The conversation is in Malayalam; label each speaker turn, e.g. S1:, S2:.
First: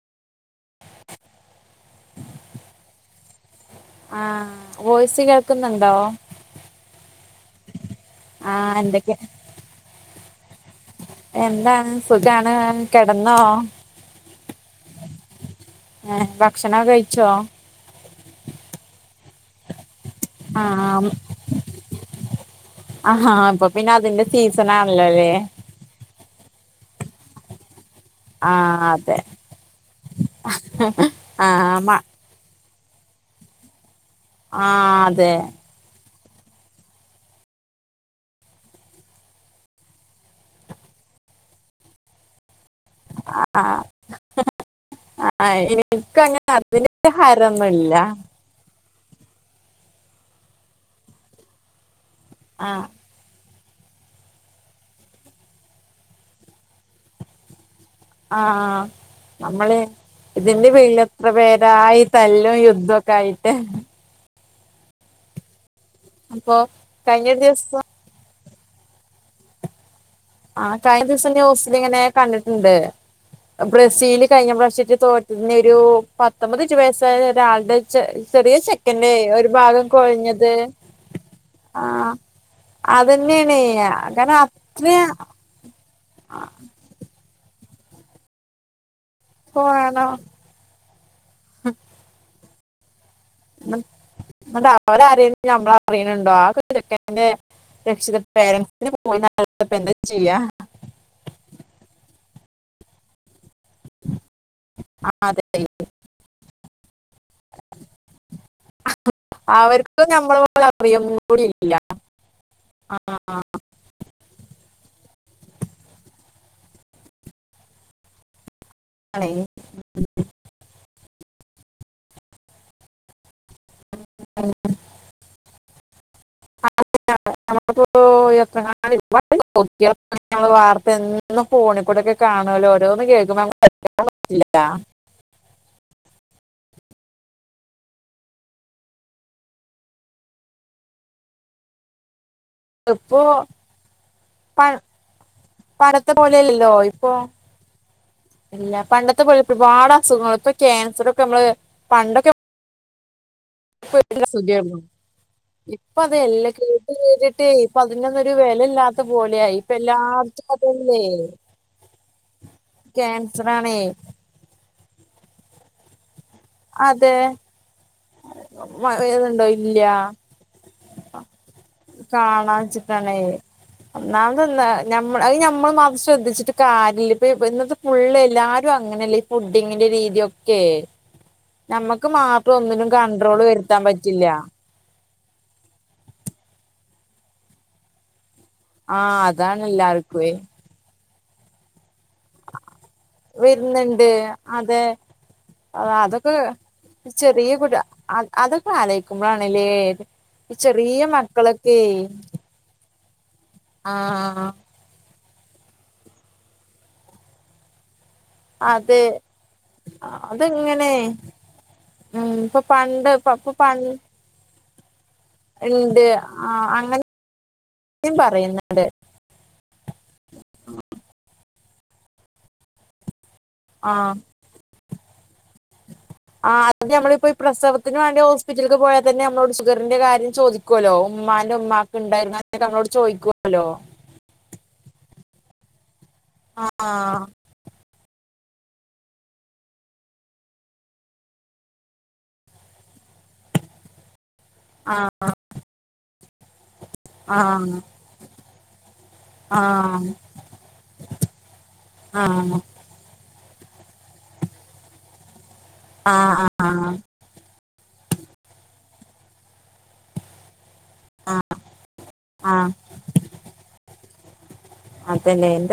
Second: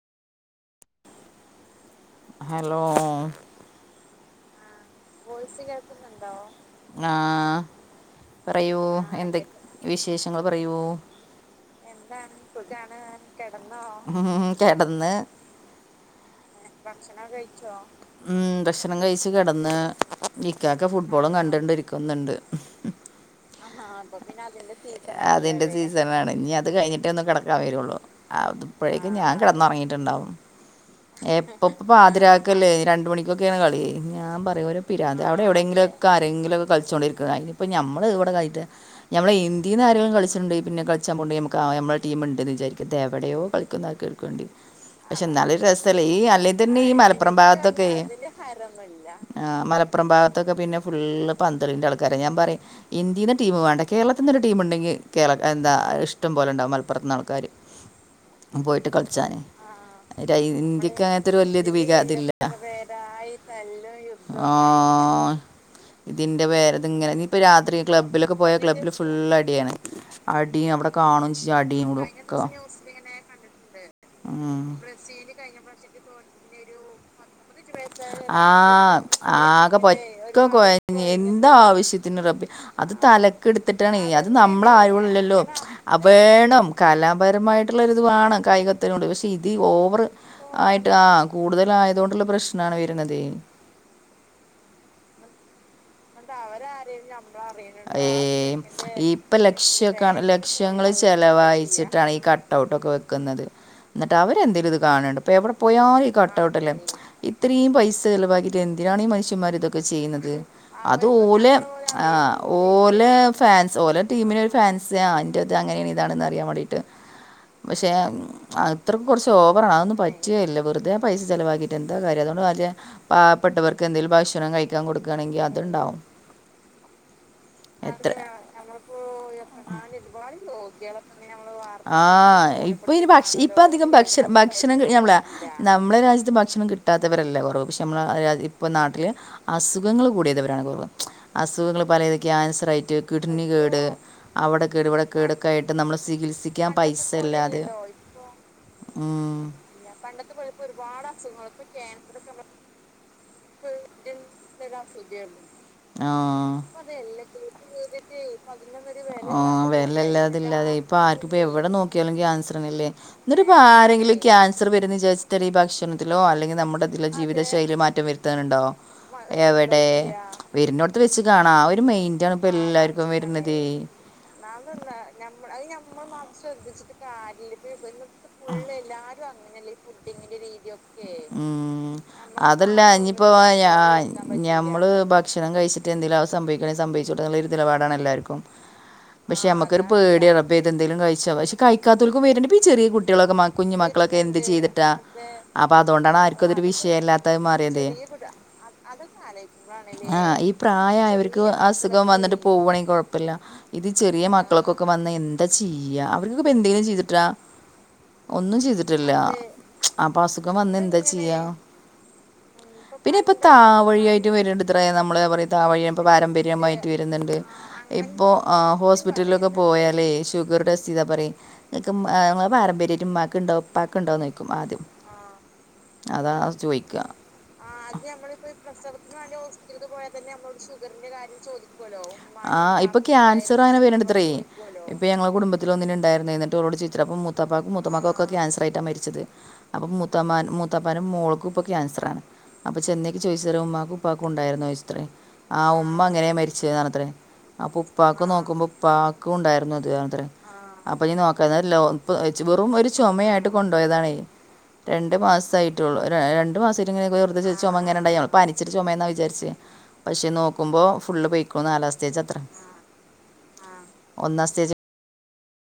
S1: ഹലോ
S2: ആ വോയിസ് കേൾക്കുന്നുണ്ടോ
S1: ആ
S2: ആ
S1: പറയൂ
S2: എന്തൊക്കെ
S1: എന്തൊ വിശേഷങ്ങൾ പറയൂ
S2: എന്താണ് സുഖാണ് കെടന്നോ?
S1: മ് കെടന്ന്
S2: ഹേ ഭക്ഷണോ കഴിച്ചോ?
S1: ച്ചോ? ഉം ഭക്ഷണം കഴിച്ചു കിടന്ന്
S2: ആ
S1: ഇിക്കക്കെ ഫുട്ബോളും കണ്ടണ്ടിരിക്കുന്നുണ്ട്.
S2: ആഹാ അപ്പൊ പിന്നെ അതിന്റെ സീസൺാണല്ലോല്ലേ?
S1: സീസൺ ആണ് ഇനി അത് കഴിഞ്ഞിട്ടേ ഒന്ന് കിടക്കാൻ വരുള്ളൂ
S2: ആ
S1: അത്പ്പോഴേക്കും
S2: അതെ
S1: ഞാൻ കിടന്നറങ്ങിട്ടുണ്ടാവും
S2: ആ
S1: എപ്പപ്പോ
S2: മ
S1: പാതിരാ ഒക്കല്ലേ രണ്ട് മണിക്കൊക്കെയാണ് കളിയേ ഞാൻ
S2: ആ
S1: പറയാം ഒരോ
S2: അതെ
S1: എന്തെങ്കിലുംക്ക ആരെങ്കിലൊക്കെ കളിച്ചുകോണ്ടിരിക്കുന്നത് അ ഇനിപ്പപ്പോ നമ്മള് ഇവിടെ കയി മ്മളെന്ത്യന്ന് ആരെ കളിച്ണ്ട് പിന്നെ കളിച്ചാ പോ നമക്ക്മ്മ ടീമുണ്ട്െന്ന് വിചാരിക്ക ത് എവടെയോ
S2: ആ
S1: കളുന്ന ആൾ കർ കുവേണ്ടി പക്ഷെ
S2: ആ,
S1: എന്നാലരു രസല്ലേ ഈ
S2: എനിക്കങ്ങനെ
S1: അല്ലേ തന്നെ ഈ
S2: അതിന്റെ
S1: മലപ്പുറം ഭാഗത്തൊക്കെ
S2: ഹരൊന്നുമില്ല
S1: ആ മലപ്പുറം ഭാഗത്തൊക്കെ പിന്നെ ഫുള്ള് പന്തലിന്റെറെ അട ക്കാര ഞാൻ പറയാ
S2: ആ
S1: ഇന്ത്യെ ടീമം വേണ്ട കേരളത്തിൽ ഒരു ടീം ഉണ്ടെങ്കിൽ കേരള എന്ത ഇഷ്ടം പോലെ ഉണ്ടാവും മലപ്പുറത്ത് ആൾക്കാര്
S2: ആഹ ആ നമ്മളെ ഇതിന്റെ പേരിൽ
S1: ഇന്ത്യക്ക്
S2: എത്ര
S1: അങ്ങനത്തെ ഒരു വലിയ ഇത് വിക
S2: പേരായി
S1: ഇതില്ല
S2: തല്ലും യുദ്ധൊക്കെ ആയിട്ട്
S1: ആഇതിന്റെ
S2: അപ്പൊ
S1: വേരതിങ്ങനെ
S2: കഴിഞ്ഞ
S1: നപ്പ
S2: ദിവസം
S1: രാത്രി ക്ലബ്ബ് ക്ലബിലൊക്ക പോയ ക്ലബ്ബിൽ ഫുൾ അടിയാണ്
S2: ആ
S1: അടിയും അവിടെ
S2: കഴിഞ്ഞ ദിവസം
S1: കാണുകയും ചെയ്യും
S2: ന്യൂസിൽ
S1: അടിയും
S2: ഇങ്ങനെ
S1: കൂടെ ഒക്കെ
S2: കണ്ടിട്ടുണ്ട് ബ്രസീൽ കഴിഞ്ഞ പ്രാവശ്യട്ട് തോറ്റ പിന്നെ ഒരു പത്തൊമ്പത്ഞ്ച് വയസ് ഒരാളുടെ ചെറിയ
S1: ആഹ്
S2: ചെക്കൻന്റെ ഒരു
S1: ആകെ
S2: ഭാഗം
S1: പറ്റെ
S2: കൊഴഞ്ഞത്
S1: കൊഴഞ്ഞ് എന്താ ആവശ്യത്തിന് റബെ അത്
S2: അതന്നെയാണ്
S1: തലക്കെടുത്തിട്ടാണ് അത്
S2: കാരണം
S1: നമ്മളെ
S2: അത്ര
S1: ആരോല്ലല്ലോ അ വേണം കലാപരമായിട്ടുള്ളര് ഇത് വേണം കായികത്തിനട് പക്ഷെ ഇത് ഓവർ
S2: പോണോ
S1: ആയിട്ട് ആ കൂടുതല ആയതുകൊണ്ടുള്ള പ്രശ്നമാണ് വരണത
S2: അതറിഞ്ഞ വര്ആരെലും നമ്മള അറിയണണ്ടോ ആക്കെന്റെ രക്ഷിത
S1: ഏയ്
S2: പേരൻസിന് പോയിപ്പ എന്ത ചെയ്യാ
S1: വൃക്ഷങ്ങൾ ചിലവായിച്ചിട്ടാണ് ഈ കട്ട്ഔട്ടൊക്കെ വെക്കുന്നത് എന്നിട്ട് അവരെ എന്തേങ്കലും ഇത് കാണ് ണ്ടൊ പ്പഠ
S2: അതെ
S1: എവിടെ പോയും ഈ കട്ടൗട്ടല്ലേ ഇത്രീം പൈസ ചിലവാക്കിയിട്ട് എന്തിനാണ് ഈ മനുഷ്യന്മാർ ഇതൊക്കെ
S2: അവർക്കും
S1: ചെയ്യുന്നത്
S2: നമ്മളെ പോലെ
S1: അത്
S2: അറിയൊന്നും കൂടി
S1: ഓല്
S2: ഇല്ല
S1: ആ ഓല
S2: ആഹ്
S1: ഫാൻ ഓലോ ടീമിനൊ ഒരു ഫാൻസിയാ എൻ്റെത് അങ്ങനെയാണ് ഇങ്ങനെ ണ്ന്ന് അറിയാൻ വേണ്ടിയിട്ട് പക്ഷേ അത്രയ്ക്ക്
S2: ആണേ
S1: കുറച്ച് ഓവറ ആ അതന്നും പറ്റിയേല്ല വെറുതെ പൈസ ചിലവാക്കിയിട്ട് എന്താ കാര്യം അതുകൊണ്ട് മറ്റെ പ പ്പെട്ടവർക്കെന്തേലും ഭക്ഷണം കഴിക്കാൻ കൊടുക്കയാണെങ്കിൽ അതുണ്ടാവും
S2: [inaudible]
S1: എത്ര
S2: ന്ന് ഫോണിൽ കൂടെക്കെ
S1: ആ
S2: കാണുവല്ലോ
S1: ഇപ്പം
S2: ഓരോന്നും
S1: ഇനി ഭക്ഷ
S2: കേൾക്കുമ്പോാൻ
S1: ഇപ്പം അധികം ഭക്ഷ ഭക്ഷണം നമ്മളെ
S2: [unintelligible]
S1: നമ്മളെ രാജ്യത്ത് ഭക്ഷണം കിട്ടാത്തവരല്ല കുറവ് പക്ഷെ നമ്മളെ ഇപ്പം നാട്ടില് അസുഖങ്ങൾ കൂടിയതവരാണുള്ളത് അസുഖങ്ങൾ പലതും കാൻസ - ർ ആയിട്ട്
S2: ഇപ്പൊ
S1: കിഡ്നി കേട് അവിടെ
S2: പ-
S1: കേട് ഇവിടെ കേടൊക്കെയിട്ട് നമ്മൾ
S2: പണ്ടത്തെ പോലെയല്ലല്ലോ
S1: ചികിത്സിക്കാൻ പയി
S2: ഇപ്പൊ
S1: സല്ലാതെ
S2: ഇല്ല പണ്ടത്തെ പോല ഒരുപാട് അസുഖങ്ങള ഇപ്പൊ ക്യാൻസറൊക്കെ നമ്മള് പണ്ടൊക്കെ [inaudible] ഇപ്പ
S1: ആ
S2: അതെല്ലാം കേട്ട് കേട്ടിട്ടേ ഇപ്പ അതിനൊന്നരു വില ഇല്ലാത്ത പോലെയായി ഇപ്പ എല്ലാം
S1: അതല്ലാതെ ഇപ്പൊ ആർക്കും എവിടെ നോക്കിയാലും ക്യാൻസർല്ലേ
S2: ക്യാൻസർ
S1: എന്നിട്ട്പ്പ
S2: ആണേ
S1: ആരെങ്കിലും ക്യാൻസർ വരന്ന് വിചാരിച്ചിട്ട് ഈ ഭക്ഷണത്തിലോ അല്ലെങ്കിൽ നമ്മുടെ തിലോ
S2: അതെ
S1: ജീവിതശൈലി മാറ്റം വരുത്തി ണ്ടോ
S2: മ- ഇതുണ്ടോ
S1: എവിടെ
S2: ഇല്ല
S1: വരുന്നടത്ത് വെച്ച് കാണാ ആഒരു മയിന്റാണ് ഇപ്പോ എല്ലാർക്കും വരുന്നത്
S2: ന്നാമത് ന നാമ്മ ൾ അ ഞമ്മൾ അത് ശ്രദ്ധിച്ചിട്ട് കാര്യല്ല ഇപ്പ ഇ് ഫുള്ള് എല്ലാരും അങ്ങനെയല്ലേ ഈ ഫുഡിങ്ങിന്റെ രീതിയൊക്കെ
S1: ഉം.
S2: നമ്മക്ക് മാത്രം
S1: അതല്ല
S2: ഒന്നിലും
S1: ഇനിയിപ്പോ
S2: കൺട്രോള് വരുത്താൻ പറ്റില്ല
S1: നമ്മള് ഭക്ഷണം കഴിച്ചിട്ട് എന്തലും അവ സംഭവിക്കണെ സംഭവിച്ചോട്ടെന്ന്ള്ള ഒരു നിലപാടാണ് എല്ലാവർക്കും
S2: ആഹ്
S1: പക്ഷെ
S2: അതാണ്
S1: നമ്മക്ക്
S2: എല്ലാർക്കുവേ
S1: ഒര്പേടിയാണ് റബ്ബേ ഇതെന്തെങ്കിലും കഴിച്ചാ പക്ഷെ കഴിക്കാത്തൽക്കുംവര് ണ്ട് ഈ ചെറിയ കുട്ടി കുട്ടികളൊക്കെ കുഞ്ഞു
S2: വരുന്നുണ്ട്
S1: മക്കളൊക്കെ എന്ത്
S2: അതെ
S1: ചെയ്തിട്ടാ അപ്പൊ അതുകൊണ്ടാണ്
S2: അതൊക്കെ
S1: ആർക്കും അതൊരു വിഷയല്ലാത്ത മാറിയതേ
S2: അതൊ
S1: ആ ഈ
S2: ചെറിയ
S1: പ്രായായോർക്ക്
S2: മക്കളൊക്കെ
S1: അസുഖം വന്നിട്ട് പോവാണെങ്കിൽ കൊഴപ്പില്ല ഇത് ചെറിയ
S2: ആഹ്
S1: മക്കൾക്കൊക്കെ വന്ന് എന്താ ചെയ്യാ അവർക്കൊപ്പ എന്തെങ്കിലും ചെയ്തിട്ടാ ഒന്നും
S2: അതെ
S1: ചെയ്തിട്ടല്ല അപ്പൊ അസുഖം വന്നാ
S2: അതെങ്ങനെ
S1: എന്താ ചെയ്യാ
S2: ഉം പണ്ട്
S1: പിന്നെ ഇപ്പ
S2: പണ്ട്
S1: താവഴിയായിട്ട് വരുന്നുണ്ട ത്രെ നമ്മൾ പറയും
S2: ഉണ്ട്
S1: താവഴിയാഇപ്പോൾ
S2: ആ
S1: പാരമ്പര്യയിട്ട്
S2: അങ്ങനെയും
S1: വരുന്നുണ്ട് ഇപ്പോ ആ ഹോസ്
S2: പറയുന്നുണ്ട്
S1: ഹോസ്പിറ്റലിലൊക്കെ പോയാലേ ഷുഗർ ടെസ്റ്റ് ചെയതാ പറയും നിങ്ങൾക്ക് നിങ്ങളെ പാരമ്പര്യായിട്ട് മമാക്ക് ഉണ്ടാവും
S2: ആ
S1: ഉപ്പാക്കുണ്ടോന്ന് ചോദിക്കും ആദ്യം അതാ
S2: ആ അത്
S1: ചോദിക്ക്യ
S2: നമ്മളിപ്പോ ഈ പ്രസവത്തിന് വേണ്ടി ഹോസ്പിറ്റലിക്ക് പോയാ തന്നെ നമ്മളോട് ഷുഗറിന്റെ കാര്യം ചോദിക്കുവില്ലോ ഉമ്മാന്റെ ഉമ്മാ ഉണ്ടായിരുന്നാ [inaudible] നമ്മളോട് ചോദിക്കുവല്ലോ
S1: ത്രേ ഇപ്പൊ ഞങ്ങളുടെ കുടുംബത്തില് ഒന്നിനുണ്ടായിരുന്നു എന്നിട്ട്
S2: ആ
S1: ഓളോട് ചോയ് ചോലെ മുത്താപ്പാക്കും മൂത്തുമ്മാക്കുമൊക്കെ ക്യാൻസറായിട്ടാണ് മരിച്ചത് അപ്പം മൂത്താമാനും മൂത്താപ്പോന്റെ മോൾക്കും ഇപ്പ ക്യാൻസറാ അപ്പൊ ചെന്നേക്ക് ചോദിച്ചേരം ഉമ്മാക്കും ഉപ്പാക്കും
S2: ആ
S1: ഉണ്ടായിരുന്നേ ആഹ് ഉമ്മ അങ്ങനെയാ മരിച്ച്ണത്രേ
S2: ആ
S1: ആഹ് ഉപ്പാക്ക് നോക്കുമ്പോ ഉപ്പാ
S2: ആ ആ
S1: ക്കുണ്ടായിരുന്നുത്രേ അന്നേരം അപ്പൊ നീ നോക്കാനെല്ലാർക്കും എച് വെറുമൊരു ചുമയായിട്ട് കൊണ്ടോയതാണെ രണ്ടു മാസായിട്ടുള്ളൂ
S2: ആ
S1: ര രണ്ടുമാസ
S2: ആ
S1: ഇങ്ങനെ വെറുതൊരു ചുമങ്ങനെ ഉണ്ടായിരുന്നു പനിച്ചിട്ട് ചുമയെന്നാ വിചാരിച്ച് പക്ഷെ നോക്കുമ്പോ ഫുള്ള്
S2: ആ
S1: പോയിക്കോ നാലാം സ്റ്റേജാത്രേ
S2: ആ
S1: ഒന്നാം സ്റ്റേജ്
S2: അതന്നേ എ